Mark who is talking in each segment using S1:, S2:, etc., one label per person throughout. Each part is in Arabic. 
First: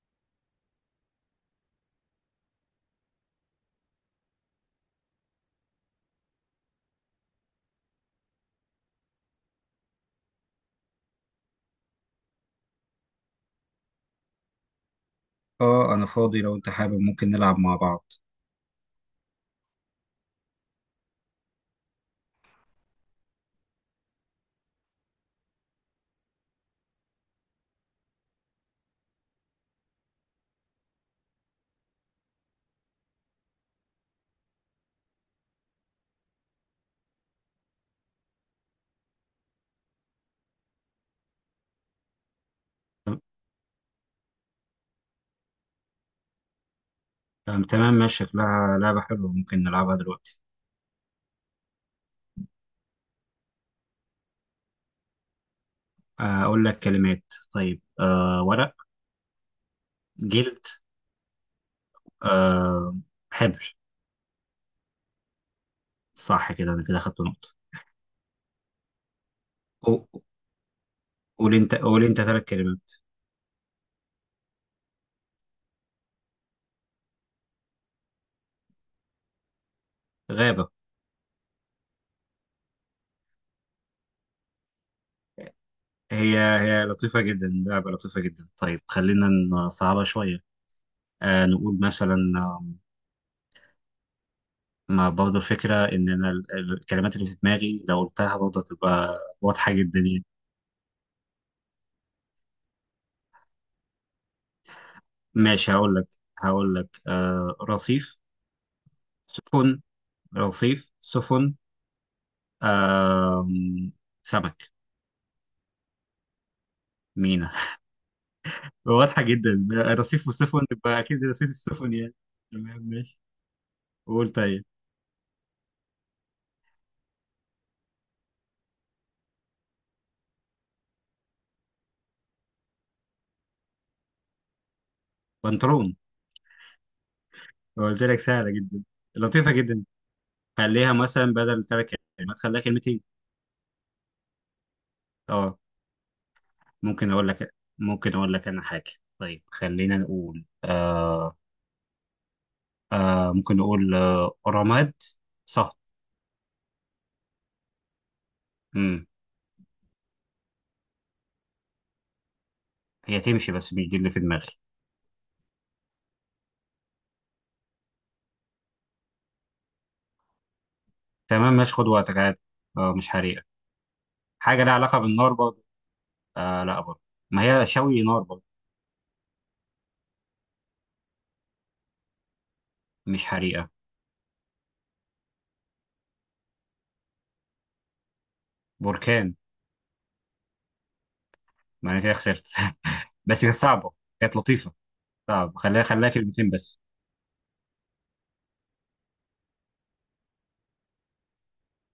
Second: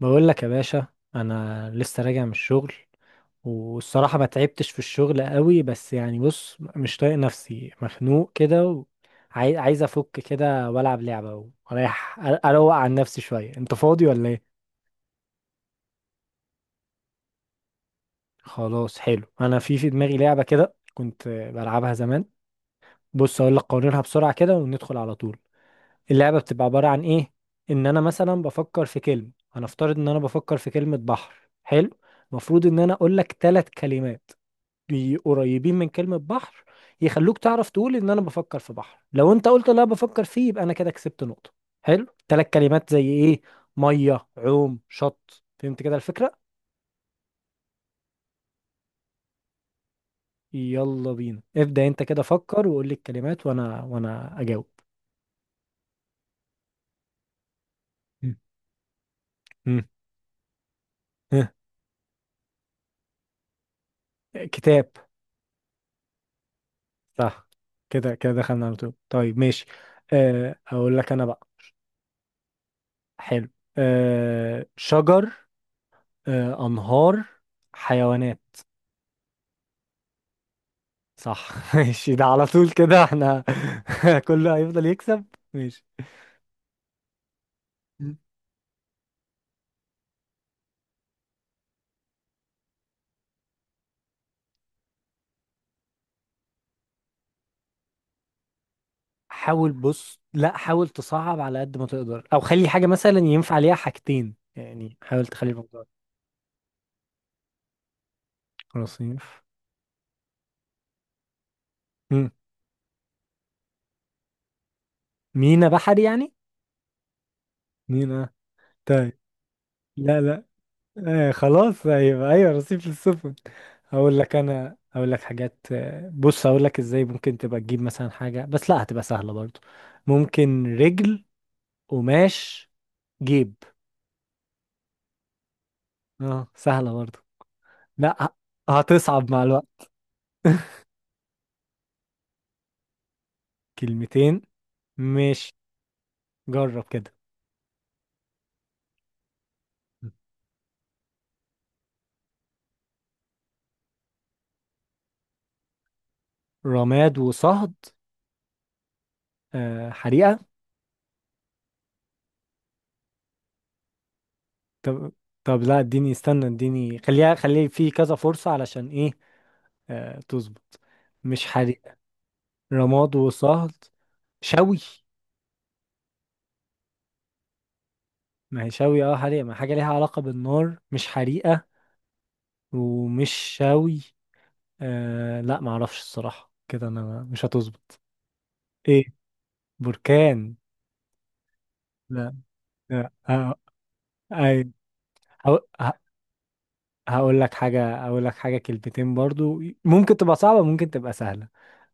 S1: بقول لك يا باشا، انا لسه راجع من الشغل. والصراحه ما تعبتش في الشغل قوي، بس يعني بص، مش طايق نفسي، مخنوق كده. وعايز افك كده والعب لعبه واريح، اروق عن نفسي شويه. انت فاضي ولا ايه؟
S2: اه انا فاضي، لو انت حابب ممكن نلعب مع بعض.
S1: خلاص حلو، انا في دماغي لعبه كده كنت بلعبها زمان. بص اقول لك قوانينها بسرعه كده وندخل على طول. اللعبه بتبقى عباره عن ايه؟ ان انا مثلا بفكر في كلمه، هنفترض ان انا بفكر في كلمه بحر. حلو. المفروض ان انا اقول لك ثلاث كلمات قريبين من كلمة بحر، يخلوك تعرف تقول ان انا بفكر في بحر. لو انت قلت لا بفكر فيه، يبقى انا كده كسبت نقطة. حلو. ثلاث كلمات زي ايه؟ مية، عوم، شط. فهمت كده الفكرة؟
S2: تمام، ماشي. شكلها لعبة حلوة، ممكن نلعبها دلوقتي.
S1: يلا بينا، ابدأ انت كده، فكر وقول لي الكلمات وانا اجاوب.
S2: أقول لك كلمات. طيب
S1: م.
S2: ورق.
S1: م.
S2: جلد.
S1: ها.
S2: أه، حبر.
S1: كتاب.
S2: صح كده، أنا كده خدت
S1: صح.
S2: نقطة.
S1: كده كده دخلنا على طول. طيب ماشي.
S2: قو-
S1: اقول لك انا بقى.
S2: قول أنت ثلاث كلمات.
S1: حلو. شجر. انهار. حيوانات.
S2: غابة.
S1: صح. ماشي، ده على طول كده احنا، كله هيفضل يكسب. ماشي.
S2: هي لطيفة جدا، لعبة
S1: مم.
S2: لطيفة جدا. طيب خلينا نصعبها شوية. نقول مثلا، ما برضه الفكرة إن أنا الكلمات اللي في دماغي لو قلتها برضه هتبقى
S1: حاول،
S2: واضحة جدا
S1: بص،
S2: يعني.
S1: لا حاول تصعب على قد ما تقدر، او خلي حاجة مثلا ينفع عليها حاجتين، يعني حاول تخلي
S2: ماشي
S1: الموضوع.
S2: هقول لك. آه، رصيف.
S1: خلاص ينفع.
S2: سفن. رصيف سفن.
S1: مم.
S2: آه، سمك.
S1: مينا بحري يعني.
S2: مينا.
S1: مينا. طيب.
S2: واضحة جدا،
S1: لا
S2: رصيف
S1: لا.
S2: وسفن يبقى أكيد
S1: آه
S2: رصيف
S1: خلاص،
S2: السفن يعني.
S1: ايوه ايوه،
S2: تمام
S1: رصيف
S2: ماشي.
S1: للسفن.
S2: قول طيب.
S1: هقول لك حاجات. بص هقول لك ازاي ممكن تبقى تجيب مثلا حاجة، بس لا هتبقى سهلة برضو. ممكن. رجل. قماش. جيب.
S2: بنطلون.
S1: اه، سهلة برضه.
S2: قلت
S1: لا
S2: لك سهلة جدا.
S1: هتصعب مع
S2: لطيفة جدا.
S1: الوقت.
S2: خليها مثلا بدل تلات كلمات خليها كلمتين.
S1: كلمتين. مش،
S2: اه.
S1: جرب
S2: ممكن
S1: كده.
S2: أقول لك ممكن أقول لك أنا حاجة. طيب خلينا نقول آه. ممكن نقول، آه، رماد. صح.
S1: رماد وصهد.
S2: مم.
S1: حريقة.
S2: هي تمشي بس مش دي اللي في دماغي.
S1: طب طب لا اديني استنى، اديني خليها في كذا فرصة علشان ايه. تظبط. مش
S2: تمام ماشي، خد
S1: حريقة.
S2: وقتك عادي. آه، مش
S1: رماد
S2: حريقة.
S1: وصهد.
S2: حاجة لها
S1: شوي.
S2: علاقة بالنار برضه. آه لا برضه. ما هي شوي نار برضه.
S1: ما هي شوي، اه حريقة، ما حاجة ليها علاقة بالنار، مش حريقة.
S2: مش
S1: ومش
S2: حريقة.
S1: شوي. آه لا، ما اعرفش الصراحة، كده انا مش هتظبط. ايه،
S2: بركان.
S1: بركان.
S2: ما أنا كده
S1: لا،
S2: خسرت.
S1: لا.
S2: بس كانت صعبة. كانت
S1: آه.
S2: لطيفة. صعب.
S1: هقو- ه-
S2: خليها كلمتين بس.
S1: هقول لك حاجة كلمتين برضو، ممكن تبقى صعبة ممكن تبقى سهلة.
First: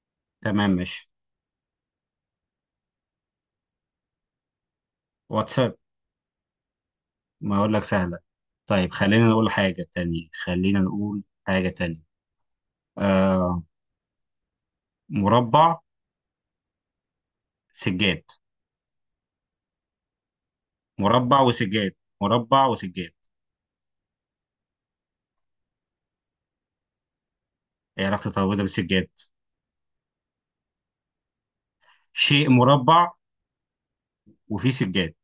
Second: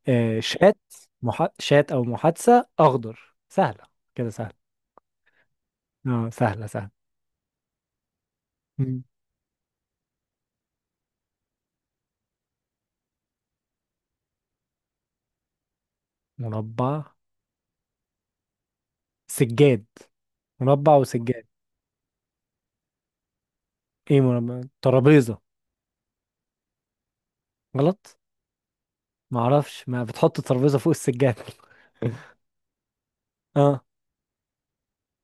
S2: تمام
S1: شات.
S2: ماشي.
S1: شات أو محادثة أخضر. سهلة. كده سهلة.
S2: واتساب.
S1: اه، سهلة سهلة.
S2: ما أقول لك سهلة. طيب
S1: مم.
S2: خلينا نقول حاجة تانية. خلينا نقول حاجة تانية. آه، مربع.
S1: مربع.
S2: سجاد.
S1: سجاد. مربع
S2: مربع
S1: وسجاد.
S2: وسجاد. مربع وسجاد.
S1: ايه، مربع، ترابيزة.
S2: ايه
S1: غلط.
S2: علاقة الترابيزة بالسجاد؟
S1: معرفش، ما بتحط الترابيزة فوق السجاد.
S2: شيء مربع
S1: اه.
S2: وفيه سجاد.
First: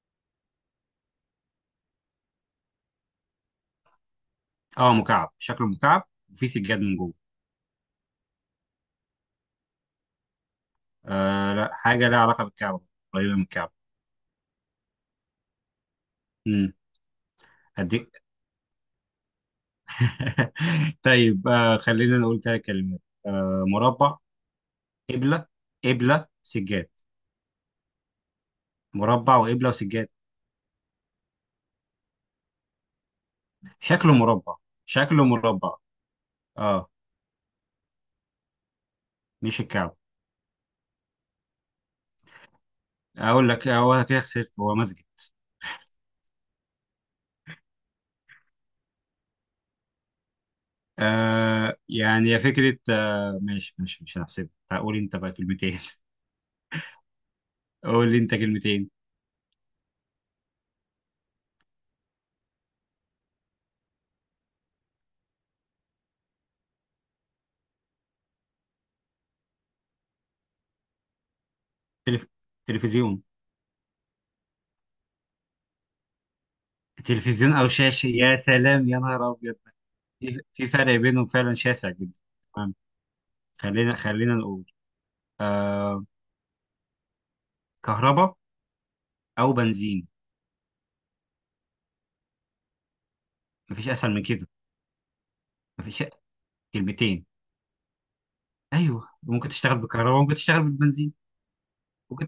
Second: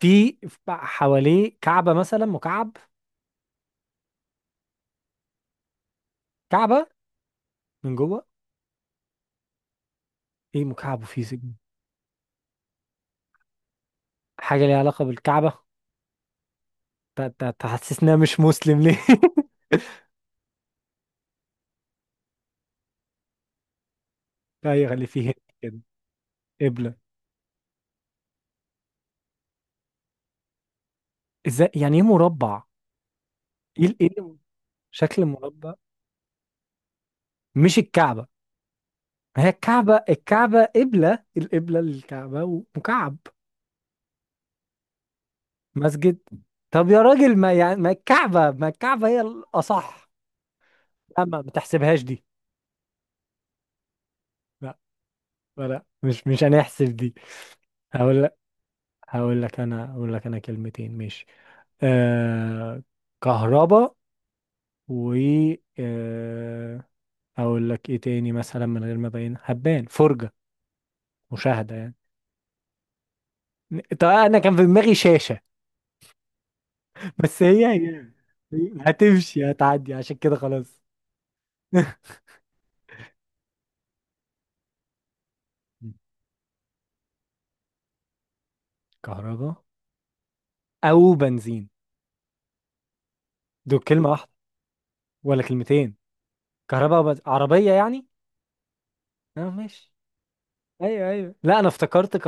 S1: في حواليه كعبة مثلا، مكعب.
S2: اه مكعب، شكله مكعب وفي سجاد
S1: كعبة.
S2: من جوه.
S1: من جوه. ايه مكعب وفيه سجاد.
S2: آه لا، حاجه لها علاقه بالكعبه. قريبه من الكعبه.
S1: حاجة ليها علاقة بالكعبة.
S2: امم. هديك.
S1: تحسسنا مش مسلم ليه.
S2: طيب آه، خلينا نقول ثلاث كلمات. آه، مربع.
S1: لا يغلي فيه.
S2: قبله.
S1: كده.
S2: سجاد.
S1: قبلة.
S2: مربع وقبله وسجاد.
S1: ازاي يعني ايه مربع؟ ايه ال- ايه
S2: شكله
S1: الم-
S2: مربع
S1: شكل
S2: شكله
S1: المربع.
S2: مربع اه.
S1: مش الكعبة. ما هي
S2: مش الكعبه.
S1: الكعبة، الكعبة قبلة، القبلة للكعبة ومكعب.
S2: اقول لك هو كده خسرت، هو مسجد.
S1: مسجد. طب يا راجل، ما يعني ما الكعبة، ما الكعبة هي الأصح. لا ما
S2: آه
S1: تحسبهاش دي.
S2: يعني، يا فكره، آه ماشي ماشي مش هنحسبها،
S1: لا.
S2: تعال قول انت بقى
S1: لا
S2: كلمتين.
S1: لا، مش هنحسب دي.
S2: قول لي
S1: هقول
S2: انت
S1: لك
S2: كلمتين.
S1: هقول لك انا كلمتين ماشي. آه كهرباء. و آه اقول لك ايه تاني مثلا، من غير ما ابين هبان، فرجة، مشاهدة يعني.
S2: تلف... تلفزيون.
S1: طب انا كان في دماغي شاشة، بس
S2: تلفزيون
S1: هي
S2: او
S1: هي
S2: شاشه، يا سلام، يا نهار
S1: هتمشي،
S2: ابيض.
S1: هتعدي عشان كده
S2: في
S1: خلاص.
S2: فرق بينهم فعلا شاسع جدا. تمام. خلينا نقول آه. كهرباء او
S1: كهرباء
S2: بنزين.
S1: او بنزين. دول
S2: مفيش
S1: كلمة
S2: اسهل من
S1: واحدة
S2: كده.
S1: ولا كلمتين؟
S2: مفيش.
S1: كهرباء وبنزين.
S2: كلمتين.
S1: عربية يعني.
S2: ايوه، ممكن
S1: اه
S2: تشتغل
S1: ماشي.
S2: بالكهرباء، ممكن تشتغل
S1: ايوه
S2: بالبنزين.
S1: ايوه، لا انا افتكرت
S2: ممكن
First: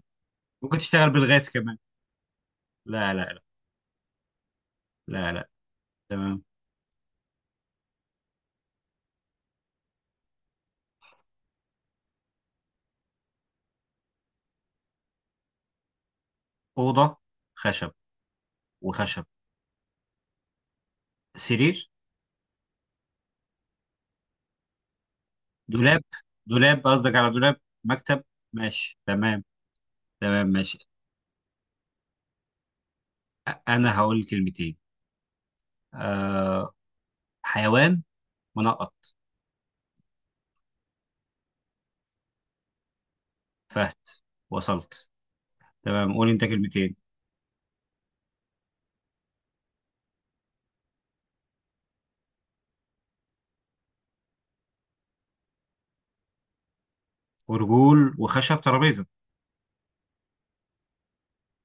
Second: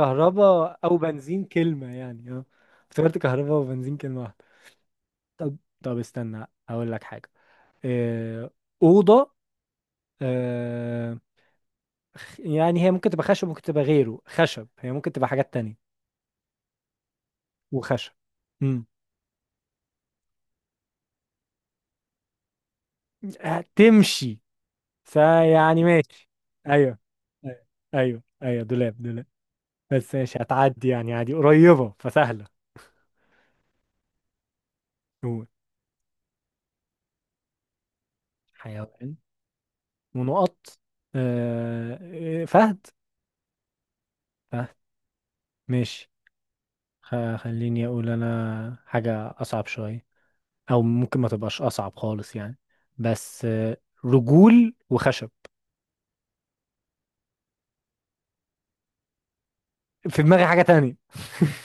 S2: ممكن
S1: او
S2: تشتغل
S1: بنزين
S2: بالغاز كمان.
S1: كلمة يعني، اه.
S2: لا
S1: افتكرت
S2: لا لا.
S1: كهرباء وبنزين كلمة واحدة.
S2: لا لا.
S1: طب.
S2: تمام.
S1: استنى اقول لك حاجة. آه، أوضة. آه، يعني هي ممكن تبقى خشب، ممكن تبقى غيره خشب، هي ممكن تبقى حاجات تانية.
S2: اوضه. خشب.
S1: وخشب. امم
S2: وخشب. سرير.
S1: هتمشي. فيعني
S2: دولاب.
S1: ماشي.
S2: دولاب
S1: ايوه
S2: قصدك على دولاب.
S1: ايوه ايوه
S2: مكتب.
S1: ايوه، دولاب
S2: ماشي
S1: دولاب.
S2: تمام.
S1: بس ماشي
S2: تمام ماشي.
S1: هتعدي يعني عادي، قريبة فسهلة.
S2: انا هقول كلمتين.
S1: هو.
S2: آه، حيوان. منقط.
S1: حيوان. ونقط. فهد.
S2: فهد.
S1: فهد.
S2: وصلت.
S1: ماشي.
S2: تمام، قول انت كلمتين.
S1: خليني اقول انا حاجة اصعب شوية، او ممكن ما تبقاش اصعب خالص يعني، بس رجول وخشب.
S2: ورجول وخشب، ترابيزه.
S1: في دماغي حاجة تانية.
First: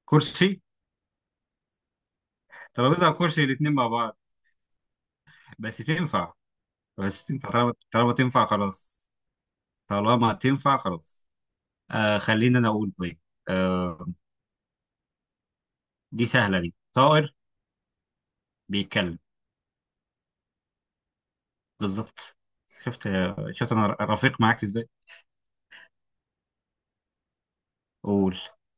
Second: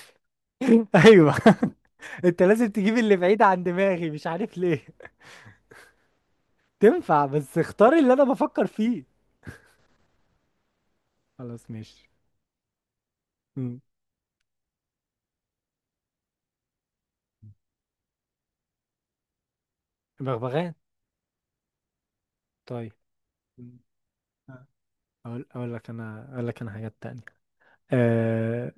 S2: كرسي.
S1: ايوه. انت لازم تجيب
S2: ترابيزه
S1: اللي بعيد
S2: وكرسي
S1: عن
S2: الاثنين مع
S1: دماغي،
S2: بعض،
S1: مش عارف ليه.
S2: بس تنفع. بس
S1: تنفع،
S2: تنفع،
S1: بس اختار اللي
S2: طالما
S1: انا
S2: تنفع
S1: بفكر فيه.
S2: خلاص. طالما تنفع خلاص.
S1: خلاص ماشي.
S2: آه خلينا، انا اقول طيب.
S1: مم.
S2: آه، دي سهله، دي طائر بيتكلم.
S1: بغبغان.
S2: بالظبط.
S1: طيب.
S2: شفت؟ شفت
S1: مم.
S2: انا رفيق معاك ازاي؟
S1: اقول لك انا حاجات تانية.
S2: قول.
S1: أه...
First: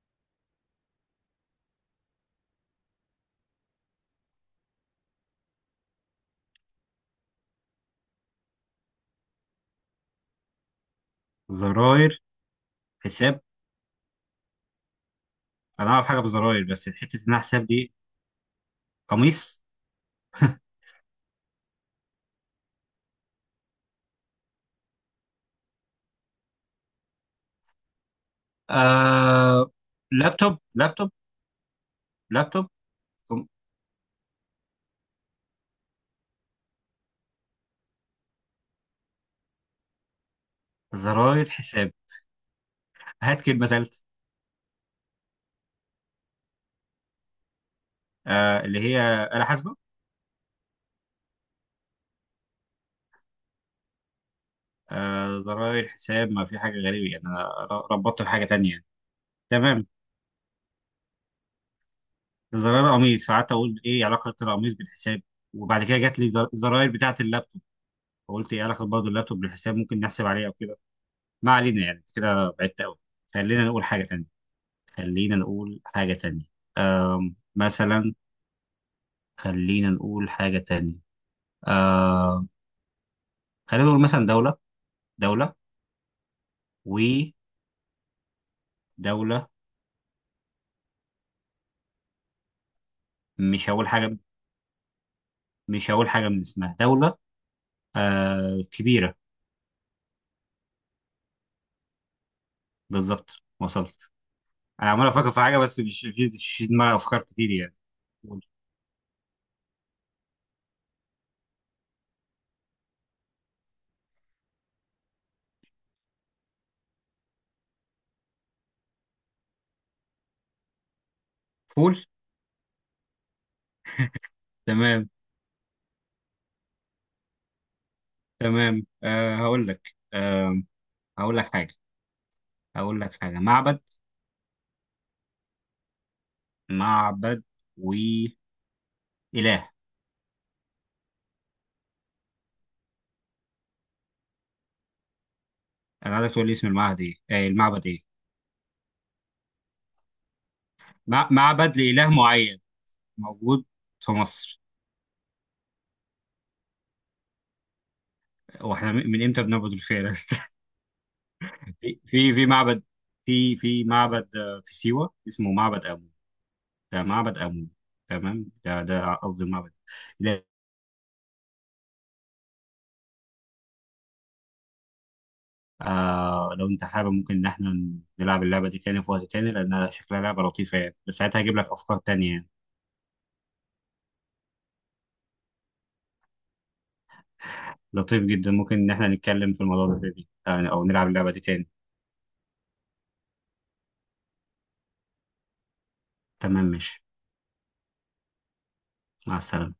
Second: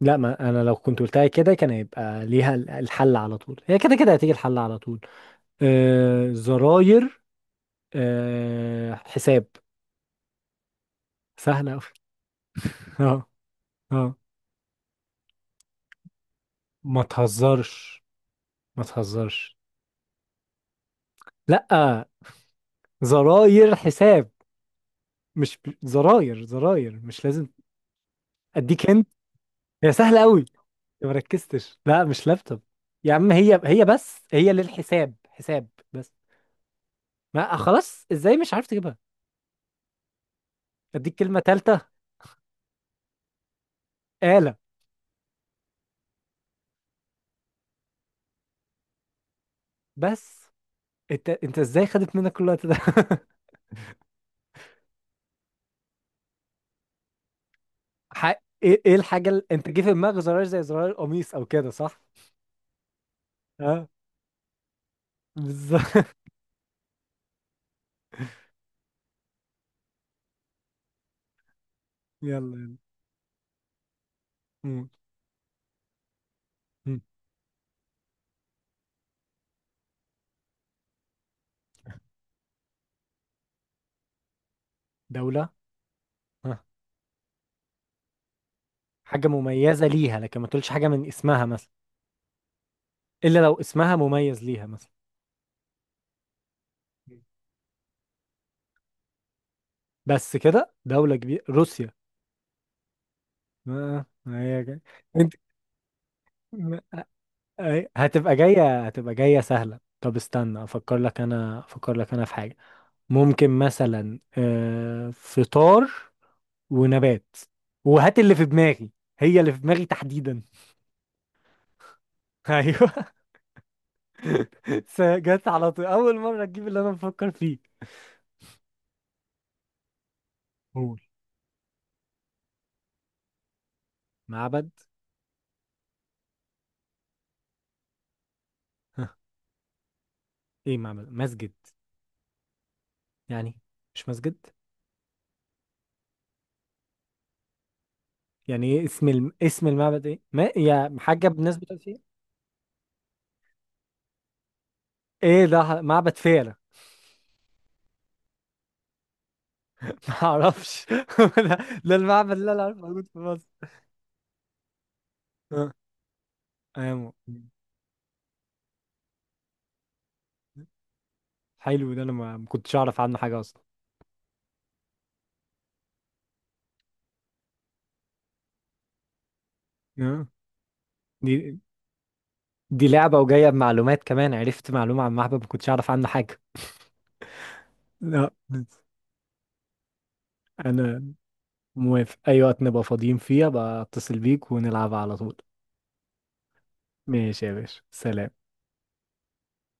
S1: لا ما انا لو كنت قلتها كده كان هيبقى ليها الحل على طول، هي كده كده هتيجي الحل على طول. زراير. حساب. سهلة أوي.
S2: زراير.
S1: اه.
S2: حساب.
S1: اه.
S2: انا اعرف حاجه بالزراير بس
S1: ما
S2: حته انها حساب دي؟
S1: تهزرش. ما تهزرش.
S2: قميص.
S1: لا. زراير حساب. مش زراير زراير مش لازم. اديك انت.
S2: آه.
S1: هي سهله قوي.
S2: لابتوب. لابتوب
S1: ما ركزتش، لا مش لابتوب.
S2: لابتوب
S1: يا عم هي هي، بس هي للحساب، حساب بس. ما خلاص، ازاي مش عارف تجيبها. اديك كلمه
S2: زراير حساب.
S1: ثالثه.
S2: هات كلمة ثالثة.
S1: آلة.
S2: آه اللي هي آلة حاسبة.
S1: بس انت ازاي، خدت منك كل الوقت ده.
S2: آه، زراير حساب، ما في حاجة غريبة يعني. أنا ربطت
S1: ح...
S2: بحاجة تانية
S1: ايه
S2: يعني.
S1: ايه الحاجه اللي، انت جه
S2: تمام.
S1: في دماغك زراير، زي زراير القميص او كده، صح.
S2: زراير قميص، فقعدت أقول
S1: اه،
S2: إيه علاقة القميص بالحساب. وبعد كده
S1: بالظبط.
S2: جات لي زراير بتاعة اللابتوب، فقلت إيه علاقة برضه اللابتوب بالحساب، ممكن نحسب عليه أو كده. ما علينا، يعني
S1: يلا
S2: كده
S1: يلا.
S2: بعدت أوي. خلينا نقول حاجة تانية.
S1: مم.
S2: خلينا نقول حاجة تانية.
S1: مم.
S2: آم، مثلا. خلينا نقول حاجة تانية. آم. خلينا نقول مثلا دولة.
S1: دوله.
S2: دولة.
S1: آه. حاجه
S2: ودولة.
S1: مميزه ليها، لكن ما تقولش حاجه من اسمها مثلا، الا لو
S2: مش هقول
S1: اسمها
S2: حاجة.
S1: مميز ليها مثلا.
S2: مش هقول حاجة من اسمها دولة. آه، كبيرة.
S1: بس كده دولة كبيرة، روسيا.
S2: بالظبط
S1: ما
S2: وصلت.
S1: ما هي جاي.
S2: أنا عمال أفكر
S1: انت
S2: في حاجة بس مش في
S1: ما-
S2: دماغي أفكار كتير يعني.
S1: هتبقى
S2: فول.
S1: جاية، هتبقى جاية سهلة. طب استنى افكر لك، انا افكر لك انا في حاجة. ممكن مثلا فطار ونبات، وهات اللي في دماغي، هي اللي في دماغي تحديدا.
S2: فول؟
S1: ايوه.
S2: تمام.
S1: جت على طول، اول مرة تجيب اللي انا بفكر فيه.
S2: تمام آه هقول لك آه.
S1: قول
S2: هقول لك حاجة هقول لك حاجة، معبد.
S1: معبد.
S2: معبد وإله.
S1: ها؟ ايه، معبد مسجد يعني. مش مسجد
S2: أنا عايزك تقول لي اسم المعبد إيه، المعبد إيه.
S1: يعني. ايه اسم المعبد ايه، ما يا حاجه بالناس
S2: معبد
S1: بتقول فيه.
S2: لإله معين، موجود في مصر.
S1: ايه ده، معبد فيلة.
S2: واحنا من امتى بنعبد الفيلة؟
S1: ما اعرفش. ده, ده المعبد اللي انا عارفه
S2: معبد،
S1: موجود في مصر.
S2: في في معبد آه، في سيوة اسمه
S1: آه.
S2: معبد أبو. ده
S1: ايوه.
S2: معبد أمون. تمام، ده قصدي المعبد. لا.
S1: حلو، ده انا ما كنتش اعرف عنه حاجه اصلا.
S2: آه لو أنت حابب ممكن إن إحنا نلعب اللعبة دي تاني في وقت تاني، لأنها شكلها
S1: آه.
S2: لعبة لطيفة يعني، بس ساعتها هجيب
S1: دي
S2: لك أفكار تانية يعني.
S1: دي لعبه وجايه بمعلومات كمان، عرفت معلومه عن معبد ما كنتش اعرف عنه حاجه.
S2: لطيف
S1: لا
S2: جدا، ممكن إن إحنا نتكلم في الموضوع ده تاني آه، أو نلعب
S1: انا
S2: اللعبة دي تاني.
S1: موافق اي وقت نبقى فاضيين فيه، بقى اتصل بيك ونلعب على طول.
S2: تمام ماشي.
S1: ماشي يا باشا، سلام.
S2: مع السلامة.